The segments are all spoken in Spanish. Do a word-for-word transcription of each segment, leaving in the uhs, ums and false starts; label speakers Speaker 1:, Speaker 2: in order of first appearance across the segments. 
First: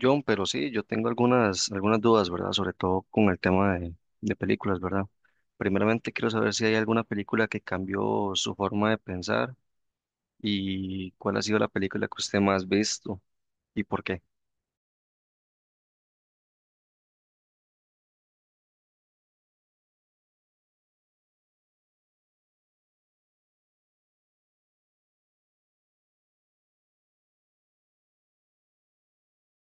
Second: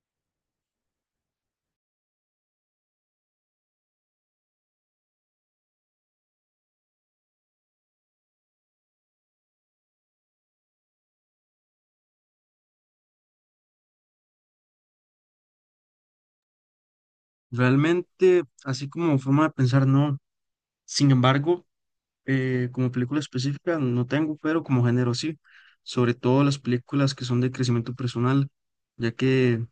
Speaker 1: John, pero sí, yo tengo algunas, algunas dudas, ¿verdad? Sobre todo con el tema de, de películas, ¿verdad? Primeramente quiero saber si hay alguna película que cambió su forma de pensar y cuál ha sido la película que usted más ha visto y por qué.
Speaker 2: Realmente, así como forma de pensar, no. Sin embargo, eh, como película específica no tengo, pero como género sí. Sobre todo las películas que son de crecimiento personal, ya que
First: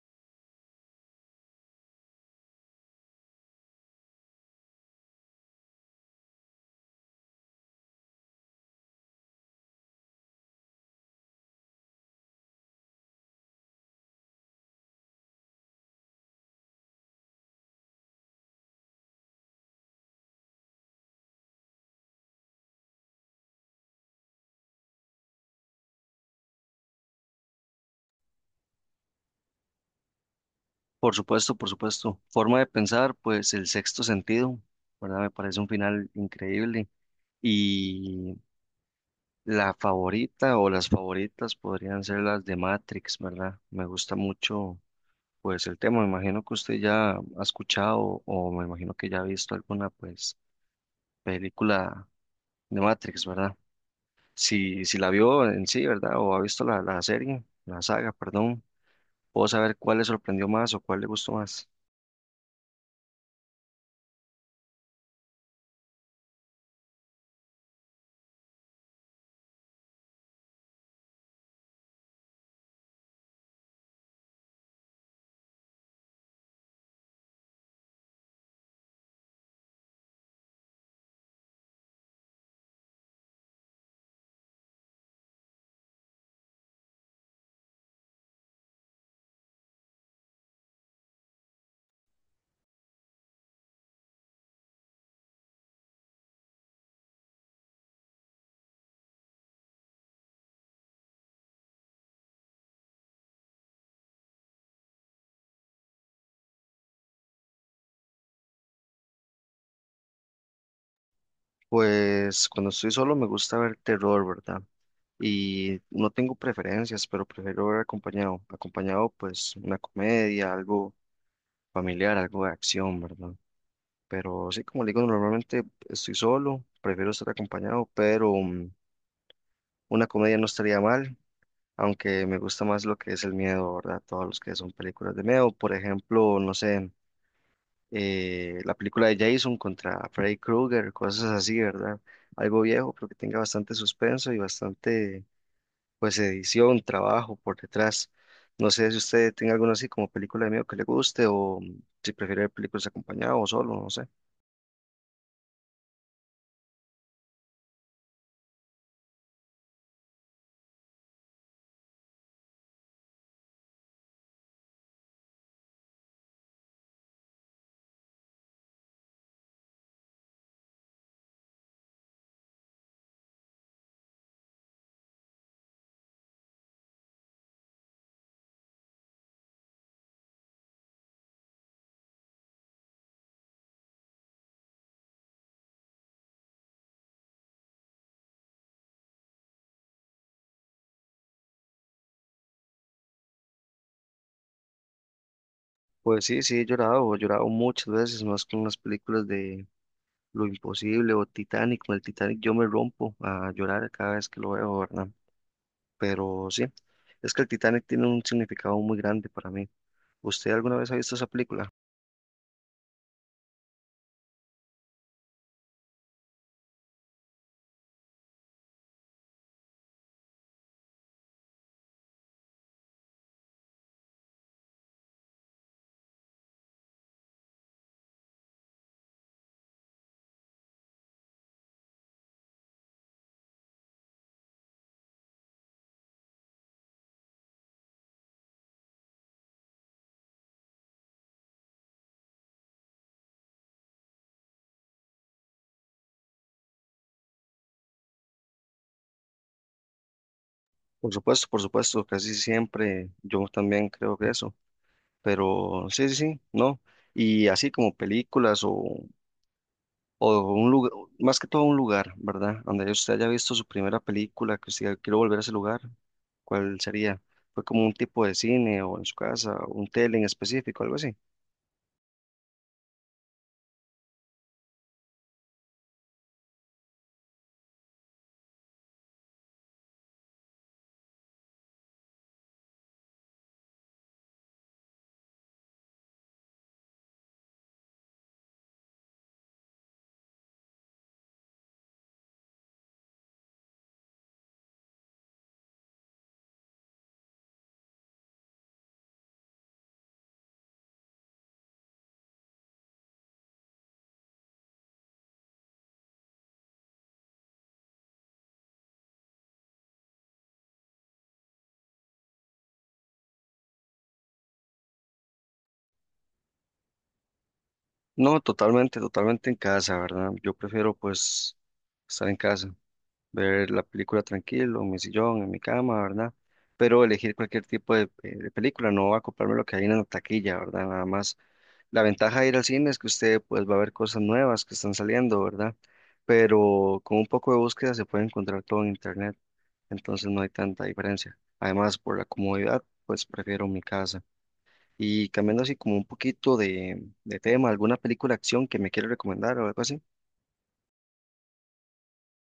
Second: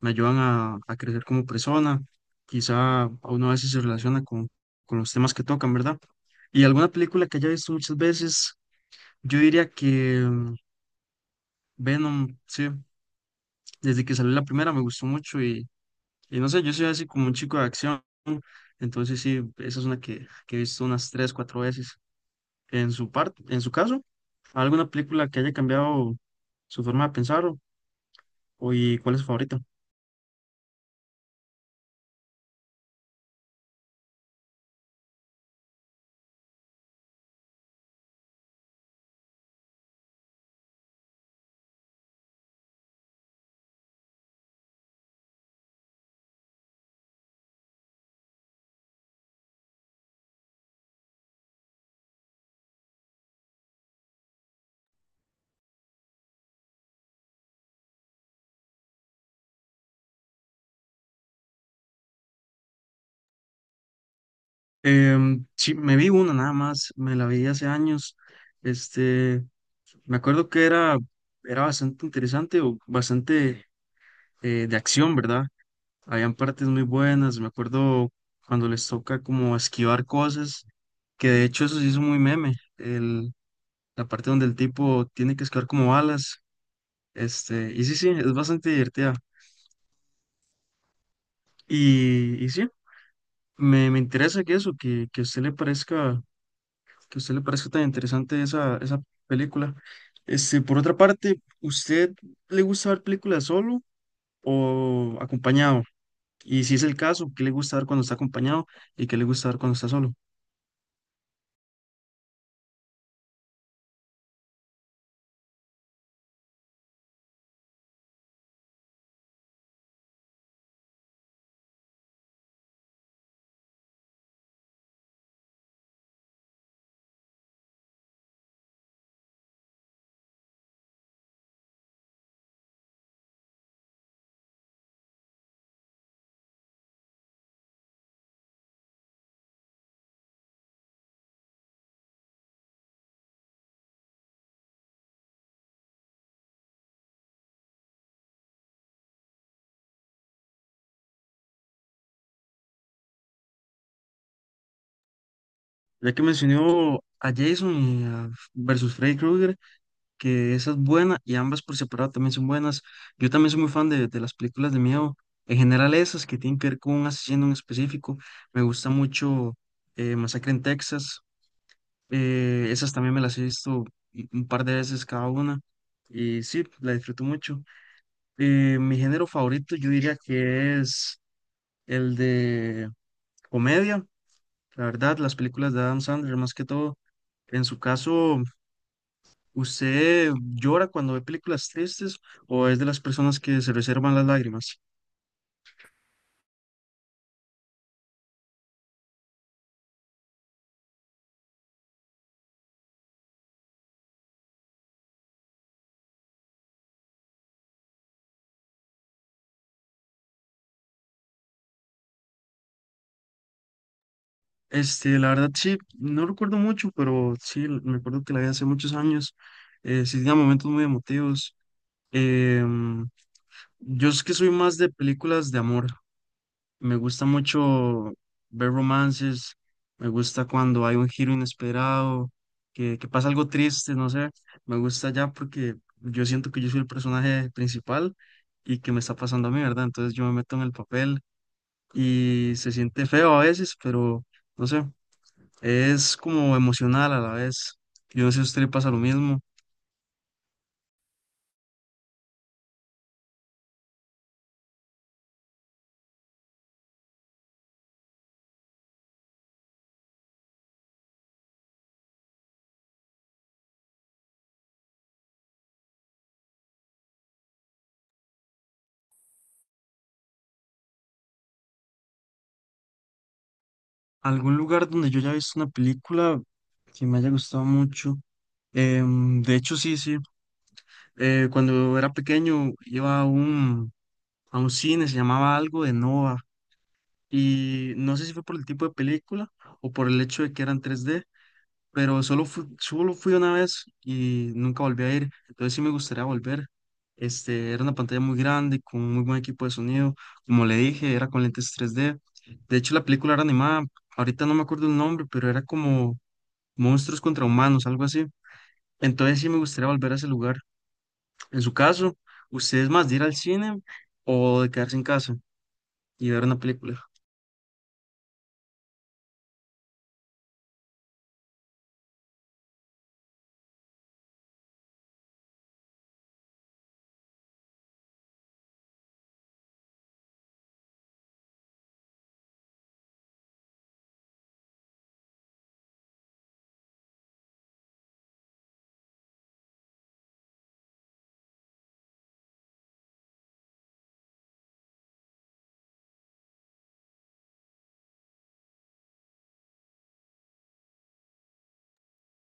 Speaker 2: me ayudan a, a crecer como persona. Quizá a uno a veces se relaciona con, con los temas que tocan, ¿verdad? Y alguna película que haya visto muchas veces, yo diría que mm, Venom, sí. Desde que salió la primera me gustó mucho. Y no sé, yo soy así como un chico de acción, entonces sí, esa es una que, que he visto unas tres, cuatro veces. En su parte, en su caso, ¿alguna película que haya cambiado su forma de pensar o, o y cuál es su favorita?
Speaker 1: Por supuesto, por supuesto. Forma de pensar, pues El Sexto Sentido, ¿verdad? Me parece un final increíble. Y la favorita o las favoritas podrían ser las de Matrix, ¿verdad? Me gusta mucho. Pues el tema, me imagino que usted ya ha escuchado o me imagino que ya ha visto alguna pues película de Matrix, ¿verdad? Si, si la vio en sí, ¿verdad? O ha visto la, la serie, la saga, perdón, puedo saber cuál le sorprendió más o cuál le gustó más.
Speaker 2: Em, sí, me vi una nada más, me la vi hace años, este, me acuerdo que era, era bastante interesante o bastante eh, de acción, ¿verdad? Habían partes muy buenas, me acuerdo cuando les toca como esquivar cosas, que de hecho eso sí es muy meme, el, la parte donde el tipo tiene que esquivar como balas, este, y sí, sí, es bastante divertida. Y, y sí, me, me interesa que eso, que, que a usted le parezca, que a usted le parezca tan interesante esa, esa película. Este, por otra parte, ¿usted le gusta ver películas solo o acompañado? Y si es el caso, ¿qué le gusta ver cuando está acompañado y qué le gusta ver cuando está solo?
Speaker 1: Pues cuando estoy solo me gusta ver terror, ¿verdad? Y no tengo preferencias, pero prefiero ver acompañado. Acompañado pues una comedia, algo familiar, algo de acción, ¿verdad? Pero sí, como le digo, normalmente estoy solo, prefiero estar acompañado, pero mm, una comedia no estaría mal, aunque me gusta más lo que es el miedo, ¿verdad? Todos los que son películas de miedo, por ejemplo, no sé, eh, la película de Jason contra Freddy Krueger, cosas así, ¿verdad? Algo viejo, pero que tenga bastante suspenso y bastante, pues, edición, trabajo por detrás. No sé si usted tenga alguna así como película de miedo que le guste o mm, si prefiere ver películas acompañado o solo, no sé.
Speaker 2: Ya que mencionó a Jason y a versus Freddy Krueger, que esa es buena y ambas por separado también son buenas. Yo también soy muy fan de, de las películas de miedo, en general esas que tienen que ver con un asesino en específico. Me gusta mucho eh, Masacre en Texas. Eh, esas también me las he visto y- un par de veces cada una y sí, la disfruto mucho. Eh, mi género favorito yo diría que es el de comedia, la verdad, las películas de Adam Sandler más que todo. En su caso, ¿usted llora cuando ve películas tristes o es de las personas que se reservan las lágrimas?
Speaker 1: Pues sí, sí, he llorado, he llorado muchas veces, más con las películas de Lo Imposible o Titanic. Con el Titanic yo me rompo a llorar cada vez que lo veo, ¿verdad? Pero sí, es que el Titanic tiene un significado muy grande para mí. ¿Usted alguna vez ha visto esa película?
Speaker 2: Este, la verdad sí, no recuerdo mucho, pero sí, l- me acuerdo que la vi hace muchos años. Eh, sí, tenía momentos muy emotivos. Em, yo es que soy más de películas de amor. Me gusta mucho ver romances, me gusta cuando hay un giro inesperado, que, que pasa algo triste, no sé, me gusta ya porque yo siento que yo soy el personaje principal y que me está pasando a mí, ¿verdad? Entonces yo me meto en el papel y se siente feo a veces, pero no sé, es como emocional a la vez. Yo no sé si a usted le pasa lo mismo.
Speaker 1: Por supuesto, por supuesto, casi siempre yo también creo que eso. Pero sí, sí, sí, no. Y así como películas o O un lugar, más que todo un lugar, ¿verdad? Donde usted haya visto su primera película, que usted diga, quiero volver a ese lugar, ¿cuál sería? ¿Fue como un tipo de cine o en su casa, o un tele en específico, algo así?
Speaker 2: ¿Algún lugar donde yo haya visto una película que me haya gustado mucho? Em, de hecho, sí, sí. Eh, cuando era pequeño iba a un, a un cine, se llamaba algo de Nova, y no sé si fue por el tipo de película o por el hecho de que eran tres D, pero solo fui, solo fui una vez y nunca volví a ir, entonces sí me gustaría volver. Este, era una pantalla muy grande, con muy buen equipo de sonido, como le dije, era con lentes tres D. De hecho, la película era animada, ahorita no me acuerdo el nombre, pero era como Monstruos contra Humanos, algo así. Entonces sí me gustaría volver a ese lugar. En su caso, ¿usted es más de ir al cine o de quedarse en casa y ver una película?
Speaker 1: No, totalmente, totalmente en casa, ¿verdad? Yo prefiero pues estar en casa, ver la película tranquilo, en mi sillón, en mi cama, ¿verdad? Pero elegir cualquier tipo de, eh, de película, no acoplarme a lo que hay en la taquilla, ¿verdad? Nada más. La ventaja de ir al cine es que usted pues va a ver cosas nuevas que están saliendo, ¿verdad? Pero con un poco de búsqueda se puede encontrar todo en internet, entonces no hay tanta diferencia. Además, por la comodidad, pues prefiero mi casa. Y cambiando así como un poquito de, de tema, ¿alguna película de acción que me quiere recomendar o algo así?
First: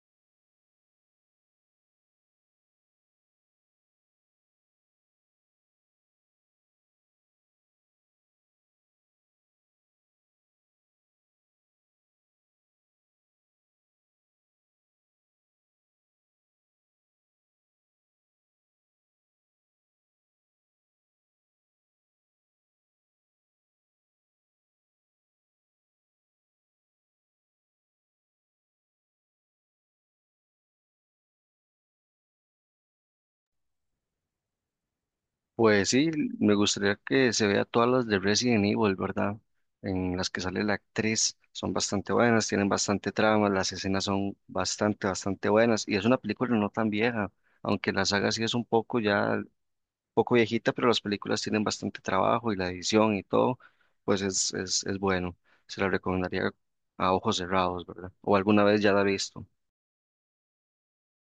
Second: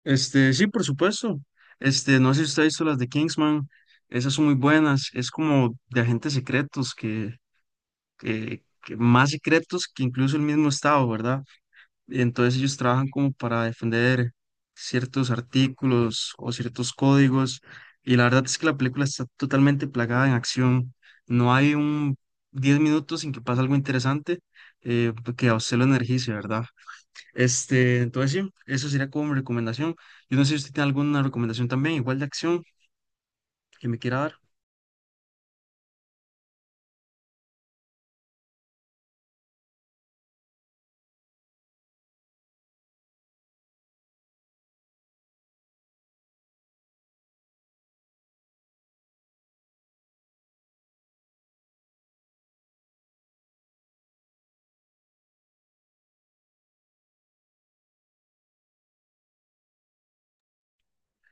Speaker 2: Este, sí, por supuesto. Este, no sé si usted ha visto las de Kingsman, esas son muy buenas, es como de agentes secretos que, que, que más secretos que incluso el mismo Estado, ¿verdad? Entonces ellos trabajan como para defender ciertos artículos o ciertos códigos. Y la verdad es que la película está totalmente plagada en acción. No hay un diez minutos sin que pase algo interesante eh, que a usted lo energice, ¿verdad? Este, entonces sí, eso sería como mi recomendación. Yo no sé si usted tiene alguna recomendación también, igual de acción, que me quiera dar.
Speaker 1: Pues sí, me gustaría que se vea todas las de Resident Evil, ¿verdad? En las que sale la actriz, son bastante buenas, tienen bastante trama, las escenas son bastante, bastante buenas y es una película no tan vieja, aunque la saga sí es un poco ya, poco viejita, pero las películas tienen bastante trabajo y la edición y todo, pues es, es, es bueno. Se la recomendaría a ojos cerrados, ¿verdad? O alguna vez ya la he visto.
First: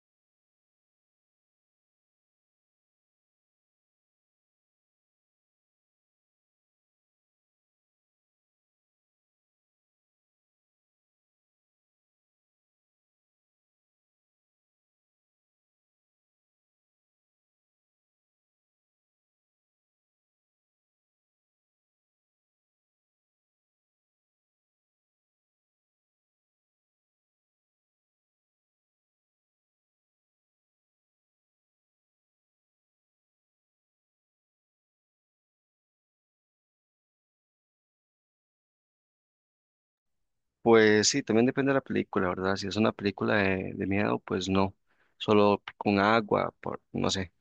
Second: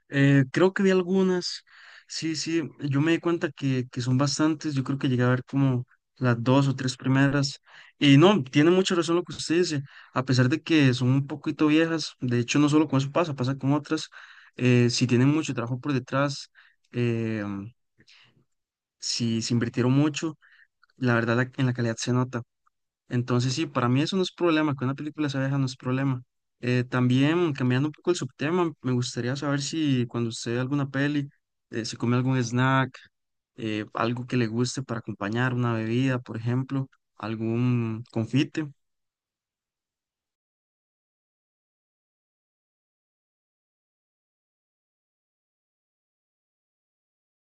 Speaker 2: Eh, creo que vi algunas. Sí, sí, yo me di cuenta que, que son bastantes. Yo creo que llegué a ver como las dos o tres primeras. Y no, tiene mucha razón lo que usted dice. A pesar de que son un poquito viejas, de hecho, no solo con eso pasa, pasa con otras. Eh, si tienen mucho trabajo por detrás, eh, si se invirtieron mucho, la verdad la- en la calidad se nota. Entonces, sí, para mí eso no es problema, que una película sea vieja no es problema. Eh, también, cambiando un poco el subtema, me gustaría saber si cuando usted ve alguna peli, eh, se come algún snack, eh, algo que le guste para acompañar, una bebida, por ejemplo, algún confite.
Speaker 1: Pues sí, también depende de la película, ¿verdad? Si es una película de, de miedo, pues no, solo con agua, por, no sé.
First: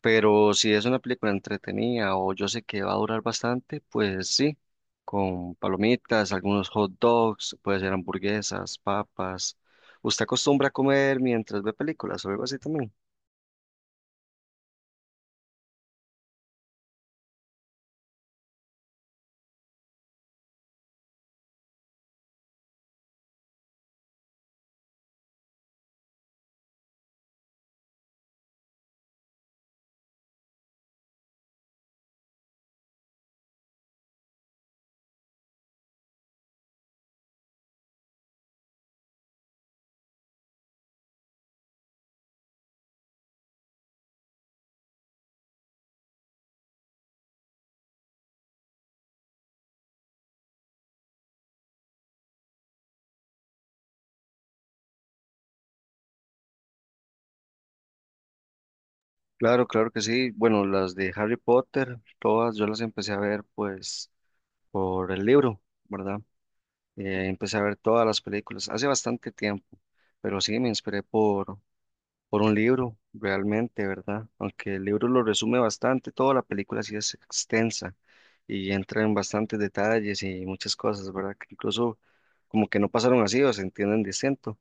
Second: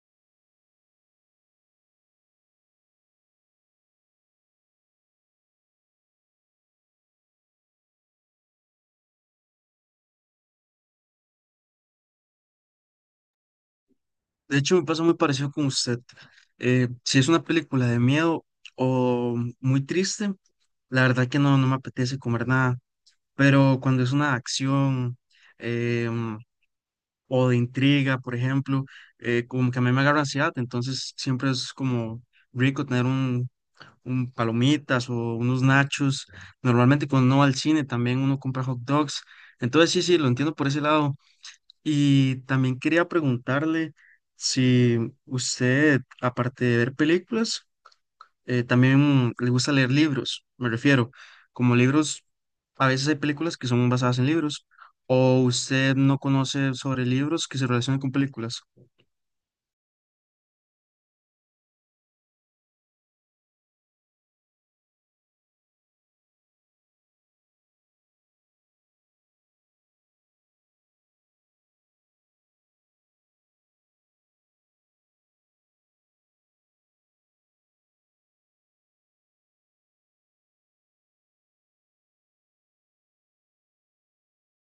Speaker 1: Pero si es una película entretenida o yo sé que va a durar bastante, pues sí, con palomitas, algunos hot dogs, puede ser hamburguesas, papas. ¿Usted acostumbra a comer mientras ve películas o algo así también?
Speaker 2: De hecho, me pasa muy parecido con usted. Eh, si es una película de miedo o muy triste, la verdad que no, no me apetece comer nada, pero cuando es una acción, eh, o de intriga, por ejemplo, eh, como que a mí me agarra ansiedad, entonces siempre es como rico tener un, un palomitas o unos nachos. Normalmente cuando uno va al cine también uno compra hot dogs. Entonces sí, sí, lo entiendo por ese lado. Y también quería preguntarle si usted, aparte de ver películas, eh, también le gusta leer libros, me refiero, como libros, a veces hay películas que son basadas en libros, o usted no conoce sobre libros que se relacionan con películas.
Speaker 1: Claro, claro que sí. Bueno, las de Harry Potter, todas yo las empecé a ver pues por el libro, ¿verdad? Eh, empecé a ver todas las películas hace bastante tiempo, pero sí me inspiré por, por un libro, realmente, ¿verdad? Aunque el libro lo resume bastante, toda la película sí es extensa y entra en bastantes detalles y muchas cosas, ¿verdad? Que incluso como que no pasaron así o se entienden distinto.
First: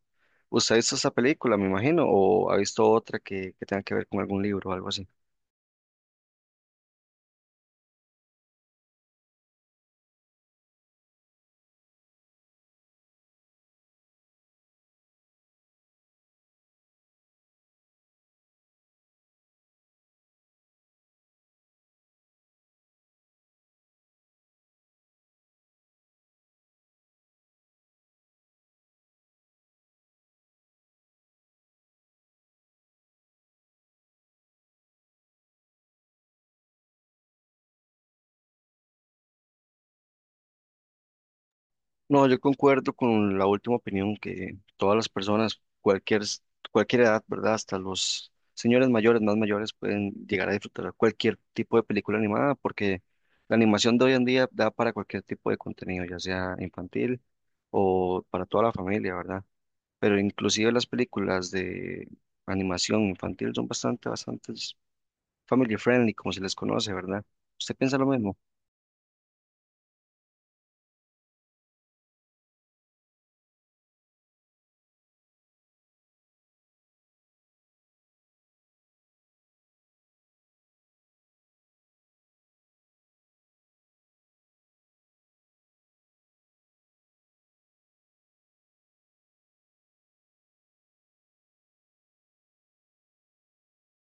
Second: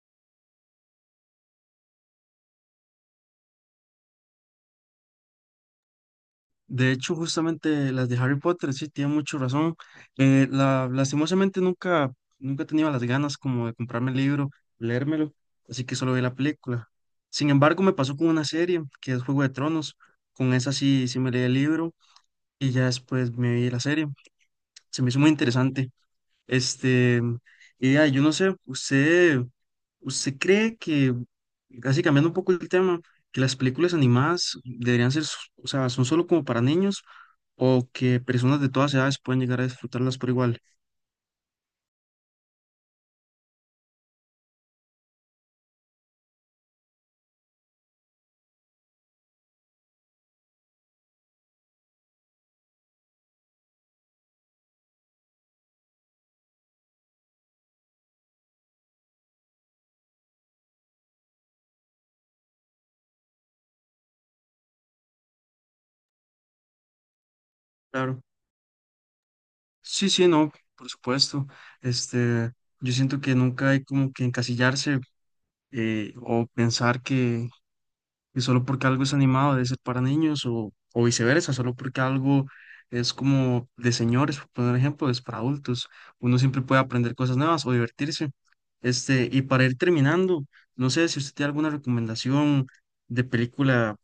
Speaker 1: ¿Usted ha visto esta película, me imagino, o ha visto otra que, que tenga que ver con algún libro o algo así?
Speaker 2: De hecho, justamente las de Harry Potter, sí, tiene mucho razón. Eh, la, lastimosamente nunca, nunca he tenido las ganas como de comprarme el libro, leérmelo, así que solo vi la película. Sin embargo, me pasó con una serie, que es Juego de Tronos. Con esa sí, sí me leí el libro y ya después me vi la serie. Se me hizo muy interesante. Este, y ah, yo no sé, usted, usted cree que, casi cambiando un poco el tema, que las películas animadas deberían ser, s- o sea, son solo como para niños o que personas de todas edades pueden llegar a disfrutarlas por igual.
Speaker 1: No, yo concuerdo con la última opinión que todas las personas, cualquier, s- cualquier edad, ¿verdad? Hasta los señores mayores, más mayores, pueden llegar a disfrutar cualquier tipo de película animada, porque la animación de hoy en día da para cualquier tipo de contenido, ya sea infantil o para toda la familia, ¿verdad? Pero inclusive las películas de animación infantil son bastante, bastante family friendly, como se les conoce, ¿verdad? ¿Usted piensa lo
Speaker 2: Claro.
Speaker 1: mismo?
Speaker 2: Sí, sí, no, por supuesto. Este, yo siento que nunca hay como que encasillarse eh, o pensar que y solo porque algo es animado debe ser para niños o, o viceversa, solo porque algo es como de señores, por poner ejemplo, es para adultos. Uno siempre puede aprender cosas nuevas o divertirse. Este, y para ir terminando, no sé si usted tiene alguna recomendación de película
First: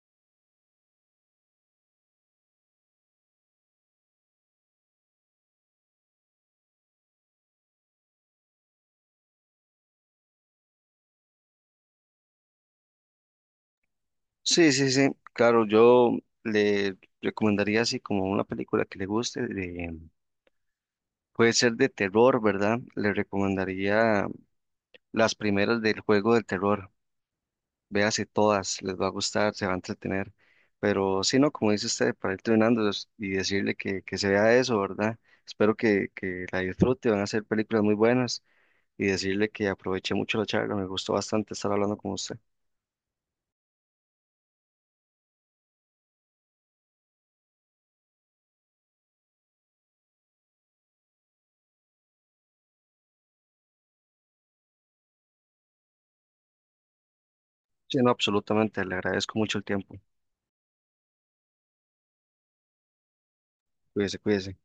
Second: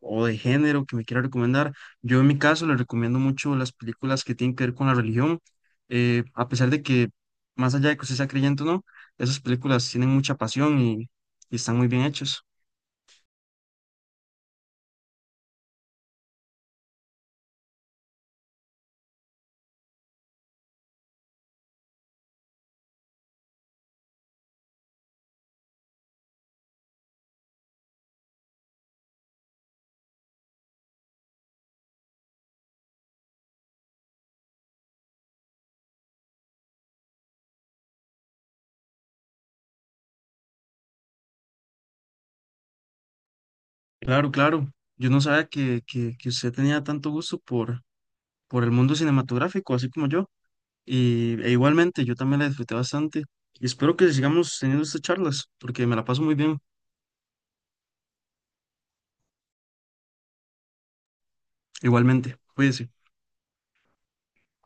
Speaker 2: o de género que me quiera recomendar. Yo en mi caso le recomiendo mucho las películas que tienen que ver con la religión, eh, a pesar de que más allá de que usted sea creyente o no, esas películas tienen mucha pasión y, y están muy bien hechas.
Speaker 1: Sí, sí, sí, claro, yo le recomendaría así como una película que le guste, de- puede ser de terror, ¿verdad? Le recomendaría las primeras del juego del terror, véase todas, les va a gustar, se va a entretener, pero si no, como dice usted, para ir entrenándolos y decirle que, que se vea eso, ¿verdad? Espero que, que la disfrute, van a ser películas muy buenas y decirle que aproveché mucho la charla, me gustó bastante estar hablando con usted.
Speaker 2: Claro, claro. Yo no sabía que, que, que usted tenía tanto gusto por, por el mundo cinematográfico, así como yo. Y, e igualmente, yo también la disfruté bastante. Y espero que sigamos teniendo estas charlas, porque me la paso muy bien.
Speaker 1: Sí, no, absolutamente, le agradezco mucho el tiempo,
Speaker 2: Igualmente, cuídese.
Speaker 1: cuídese, cuídese.